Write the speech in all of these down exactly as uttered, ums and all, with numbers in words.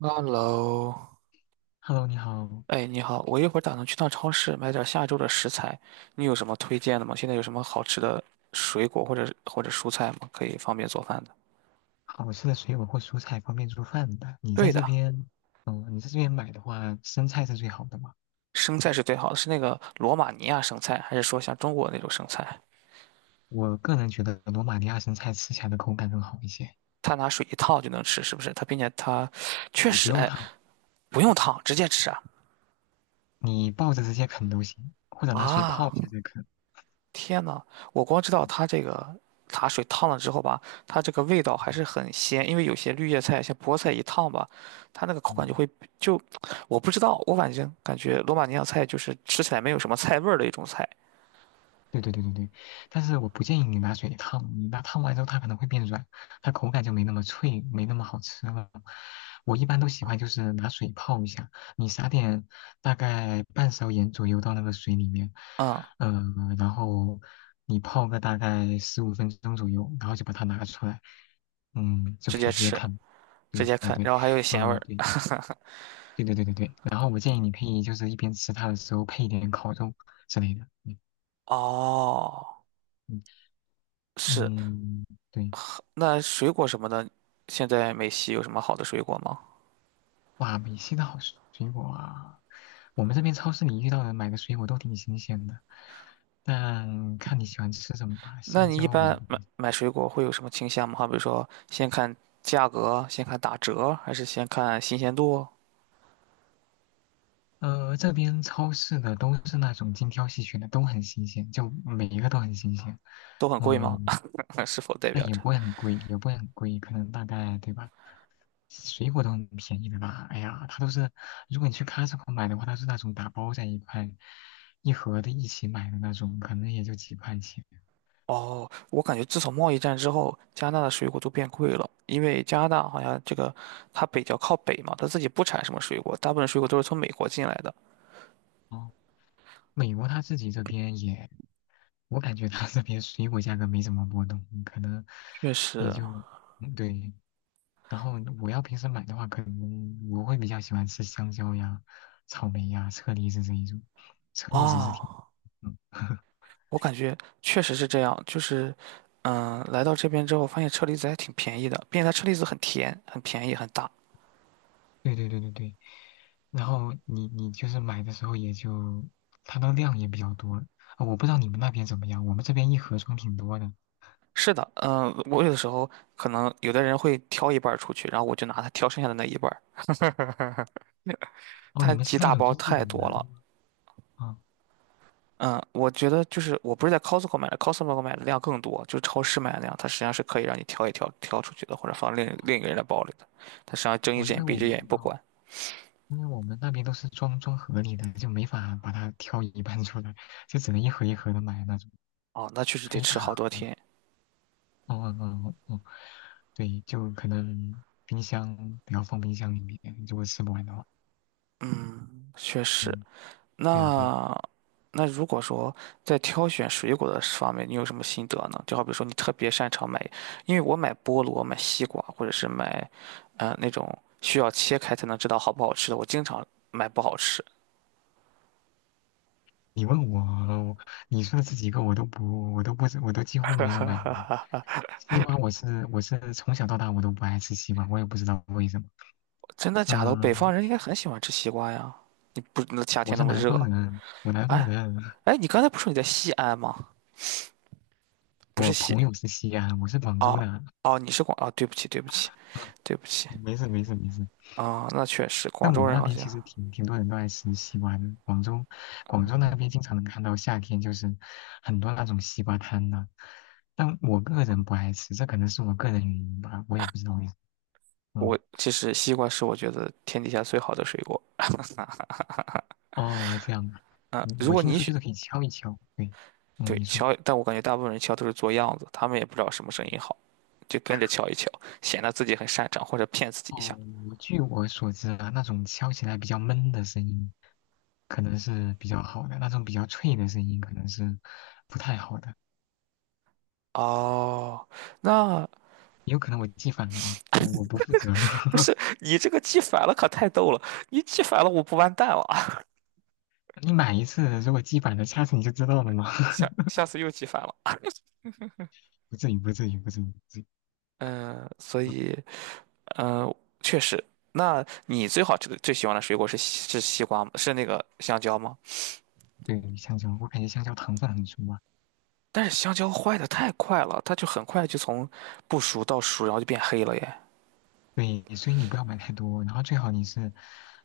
Hello，Hello，你好，哎，你好，我一会儿打算去趟超市买点儿下周的食材，你有什么推荐的吗？现在有什么好吃的水果或者或者蔬菜吗？可以方便做饭的。好吃的水果或蔬菜方便做饭的。你在对的，这边，嗯，你在这边买的话，生菜是最好的嘛？生菜是最好的，是那个罗马尼亚生菜，还是说像中国那种生菜？我个人觉得罗马尼亚生菜吃起来的口感更好一些，它拿水一烫就能吃，是不是？它并且它确你实，不用哎，烫，不用烫，直接吃啊。你抱着直接啃都行，或者拿水泡啊，一下再啃。天呐，我光知道嗯它这个茶水烫了之后吧，它这个味道嗯，还是很鲜，因为有些绿叶菜，像菠菜一烫吧，它那个口感就嗯会就，我不知道，我反正感觉罗马尼亚菜就是吃起来没有什么菜味儿的一种菜，对对对对对，但是我不建议你拿水烫，你拿烫完之后它可能会变软，它口感就没那么脆，没那么好吃了。我一般都喜欢就是拿水泡一下，你撒点大概半勺盐左右到那个水里面，嗯，嗯、然后你泡个大概十五分钟左右，然后就把它拿出来，嗯，就直可以接直接吃，看。直对接对啃，对，然后还有咸味呃，儿。对对对对对对，然后我建议你可以就是一边吃它的时候配一点烤肉之类的，嗯。哦，嗯是，嗯，对，那水果什么的，现在美西有什么好的水果吗？哇，美西的好水水果啊！我们这边超市里遇到的买的水果都挺新鲜的，但看你喜欢吃什么吧。那香你一蕉我就般不，买买水果会有什么倾向吗？好比如说，先看价格，先看打折，还是先看新鲜度？呃，这边超市的都是那种精挑细选的，都很新鲜，就每一个都很新鲜。都很贵吗？嗯，是否代表但也着？不会很贵，也不会很贵，可能大概对吧？水果都很便宜的吧？哎呀，它都是，如果你去 Costco 买的话，它是那种打包在一块，一盒的一起买的那种，可能也就几块钱。哦，我感觉自从贸易战之后，加拿大的水果都变贵了，因为加拿大好像这个它比较靠北嘛，它自己不产什么水果，大部分水果都是从美国进来的。哦，美国它自己这边也，我感觉它这边水果价格没怎么波动，可能确也实，就，嗯对。然后我要平时买的话，可能我会比较喜欢吃香蕉呀、草莓呀、车厘子这一种，车厘子是挺，啊，嗯，我感觉确实是这样，就是，嗯，来到这边之后，发现车厘子还挺便宜的，并且它车厘子很甜、很便宜、很大。对对对对对。然后你你就是买的时候也就它的量也比较多，啊，我不知道你们那边怎么样，我们这边一盒装挺多的。是的，嗯，我有的时候可能有的人会挑一半儿出去，然后我就拿它挑剩下的那一半儿，哦，你它们是几那大种包就是自己太拿多的了，吗？啊，嗯，我觉得就是我不是在 Costco 买的，Costco 买的量更多，就是超市买的量，它实际上是可以让你挑一挑挑出去的，或者放另另一个人的包里的，它实际上睁一哦，只因眼为闭一我只们眼也不哦，管。因为我们那边都是装装盒里的，就没法把它挑一半出来，就只能一盒一盒的买那种，哦，那确实它得一大吃好多盒。天，哦哦哦哦，对，就可能冰箱不要放冰箱里面，如果吃不完的话。确实。嗯，对呀对呀。那那如果说在挑选水果的方面，你有什么心得呢？就好比说你特别擅长买，因为我买菠萝、买西瓜，或者是买，呃，那种需要切开才能知道好不好吃的，我经常买不好吃。你问我，你说的这几个我都不，我都不，我都几乎没有买。西瓜我是我是从小到大我都不爱吃西瓜，我也不知道为什么。真的假的？北方嗯，人应该很喜欢吃西瓜呀。你不，那夏我天那是么南热，方人，我南方哎人，哎，你刚才不是说你在西安吗？不是我西，朋友是西安，我是广州哦的。哦，你是广，哦，对不起对不起嗯，对不起没事没事没事。啊，那确实，广但我州们人那好边像其实挺挺多人都爱吃西瓜的，广州广州那边经常能看到夏天就是很多那种西瓜摊的。但我个人不爱吃，这可能是我个人原因吧，我也不知道为什么。我嗯。其实西瓜是我觉得天底下最好的水果哦，这样啊，嗯，嗯如我果听你说就选，是可以敲一敲，对，嗯，对，你说。敲，但我感觉大部分人敲都是做样子，他们也不知道什么声音好，就跟着敲一敲，显得自己很擅长或者骗自己一下。哦，我据我所知啊，那种敲起来比较闷的声音，可能是比较好的；那种比较脆的声音，可能是不太好的。哦，那也有可能我记反了啊，我我不负责。不 是你这个记反了可太逗了，你记反了我不完蛋了啊，你买一次，如果记反了，下次你就知道了嘛。下 下次又记反了啊。不至于，不至于，不至于，不至于。嗯、所嗯以，嗯、确实，那你最好吃的最喜欢的水果是西是西瓜吗？是那个香蕉吗？对，香蕉，我感觉香蕉糖分很足啊，但是香蕉坏的太快了，它就很快就从不熟到熟，然后就变黑了耶。对，所以你不要买太多，然后最好你是，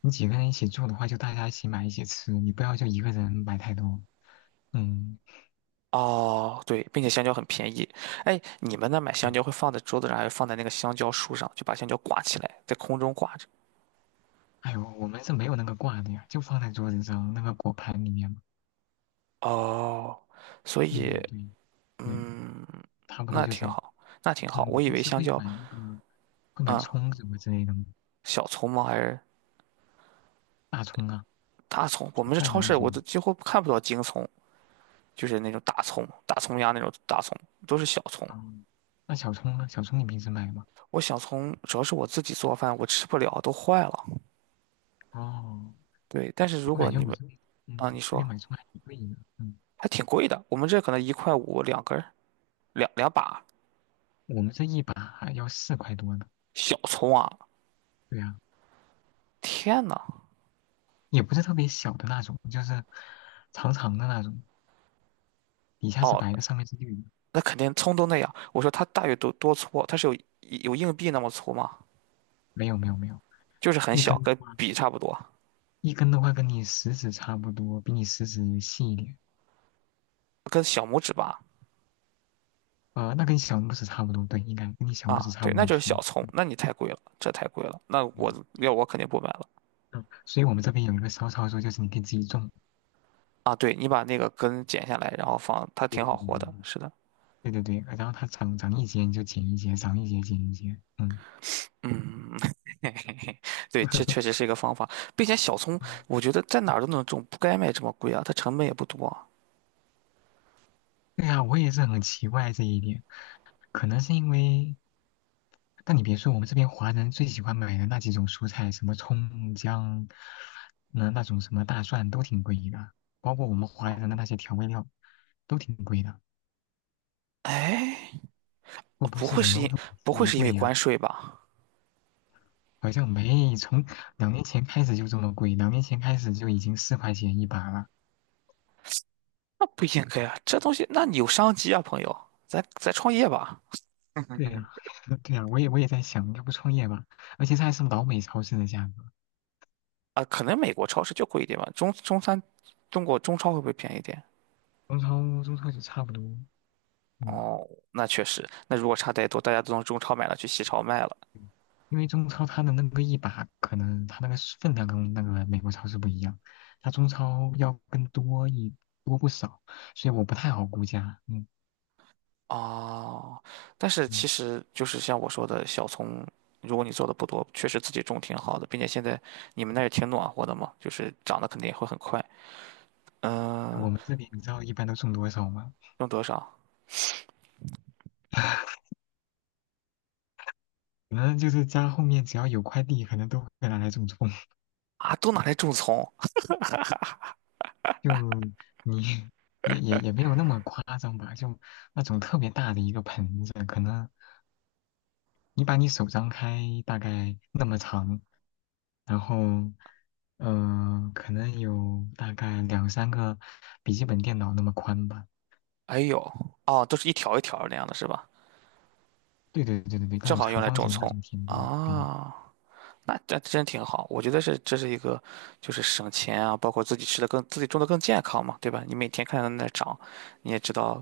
你几个人一起住的话，就大家一起买一起吃，你不要就一个人买太多。嗯，哦，对，并且香蕉很便宜。哎，你们那买香对。蕉会放在桌子上，还是放在那个香蕉树上，就把香蕉挂起来，在空中挂着？哎呦，我们是没有那个挂的呀，就放在桌子上那个果盘里面嘛。哦，所以，嗯，对，对，嗯。差不多那就挺这样。好，那挺好。嗯，你我以平为时香会蕉买那个会买啊，葱什么之类的吗？小葱吗？还是大葱啊，大葱？我做们这饭的超那市我种。都几乎看不到京葱，就是那种大葱、大葱丫那种大葱，都是小葱。啊，那小葱呢？小葱你平时买吗？我小葱主要是我自己做饭，我吃不了，都坏了。哦，对，但是如我果感觉你我们这边，嗯，啊，你这边说买葱还挺贵的。嗯，还挺贵的，我们这可能一块五两根儿，两两把我们这一把还要四块多呢。小葱啊！对呀。天呐，也不是特别小的那种，就是长长的那种，底下是哦，白的，上面是绿的。那肯定葱都那样。我说它大约多多粗啊？它是有有硬币那么粗吗？没有没有没有，就是很一小，根的跟话，笔差不多，一根的话跟你食指差不多，比你食指细一点。跟小拇指吧。呃，那跟小拇指差不多，对，应该跟你小拇指啊，差对，不那多就是粗。小葱，对那你太贵了，这太贵了，那我嗯要我肯定不买了。嗯，所以我们这边有一个骚操作，就是你可以自己种。啊，对，你把那个根剪下来，然后放，它对挺对好对活的。对是的，对对对对，然后它长长一节你就剪一节，长一节剪一节。嗯，对，这确实是一个方法，并且小葱，我觉得在哪儿都能种，不该卖这么贵啊，它成本也不多啊。对呀，我也是很奇怪这一点，可能是因为，但你别说，我们这边华人最喜欢买的那几种蔬菜，什么葱姜，那那种什么大蒜都挺贵的，包括我们华人的那些调味料都挺贵的。哎，会不会不是会什是么物因以不稀会为是因为贵呀？关税吧？好像没，从两年前开始就这么贵，两年前开始就已经四块钱一把了。那不应该啊，这东西那你有商机啊，朋友，咱咱创业吧。对呀，对呀，我也我也在想，要不创业吧，而且这还是老美超市的价格，啊，可能美国超市就贵一点吧，中中餐，中国中超会不会便宜一点？中超中超就差不多，嗯。哦，那确实，那如果差太多，大家都从中超买了，去西超卖了。因为中超它的那个一把，可能它那个是分量跟那个美国超市不一样，它中超要更多一多不少，所以我不太好估价。嗯哦，但是其嗯，实就是像我说的，小葱，如果你做的不多，确实自己种挺好的，并且现在你们那儿也挺暖和的嘛，就是长得肯定也会很快。嗯，我们这里你知道一般都种多少吗？用多少 可能就是家后面只要有块地，可能都会拿来种种。啊？都拿来种葱？就你也也也没有那么夸张吧，就那种特别大的一个盆子，可能你把你手张开大概那么长，然后，嗯，可能有大概两三个笔记本电脑那么宽吧。哎呦，哦，都是一条一条那样的是吧？对对对对对，那正种好用长来方种形的那葱种田地。对啊。那这真挺好，我觉得是这是一个，就是省钱啊，包括自己吃的更自己种的更健康嘛，对吧？你每天看它在那长，你也知道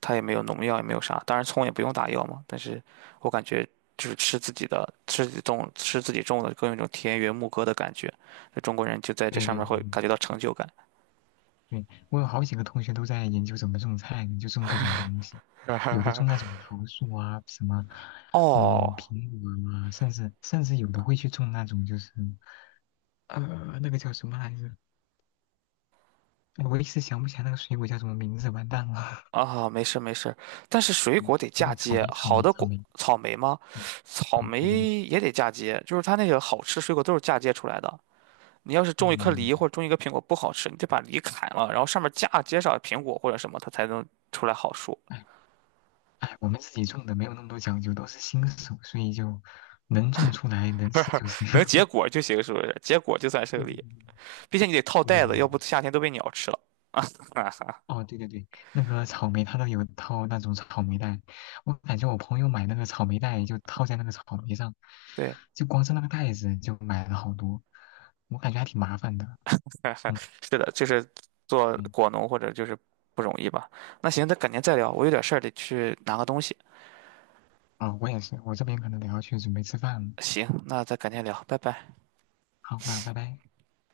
它也没有农药，也没有啥，当然葱也不用打药嘛。但是我感觉就是吃自己的，吃自己种，吃自己种的，更有一种田园牧歌的感觉。就中国人就在这对上对面对会感觉对到成就感。对，我有好几个同学都在研究怎么种菜呢，就种各种东西，有的种那种桃树啊，什么，嗯，哦，苹果啊，甚至甚至有的会去种那种就是，呃，那个叫什么来着？哎我一时想不起来那个水果叫什么名字，完蛋了。啊，没事没事，但是水嗯，果得不嫁对，草接，莓，草好莓，的草果，莓。草莓吗？嗯，草嗯莓对对对，也得嫁接，就是它那个好吃水果都是嫁接出来的。你要是种一颗嗯。梨或者种一个苹果不好吃，你得把梨砍了，然后上面架接上苹果或者什么，它才能出来好树，哎，我们自己种的没有那么多讲究，都是新手，所以就能种出来能吃就行。能结 果就行，是不是？结果就算是个对梨，并且你得套对对对袋对子，要对不夏天都被鸟吃了。哈哈，哦，对对对，那个草莓它都有套那种草莓袋，我感觉我朋友买那个草莓袋就套在那个草莓上，对，就光是那个袋子就买了好多，我感觉还挺麻烦的。嗯 是的，就是做嗯，果农或者就是不容易吧。那行，那改天再聊，我有点事儿得去拿个东西。啊，我也是，我这边可能得要去准备吃饭了。行，那再改天聊，拜拜。好，那拜拜。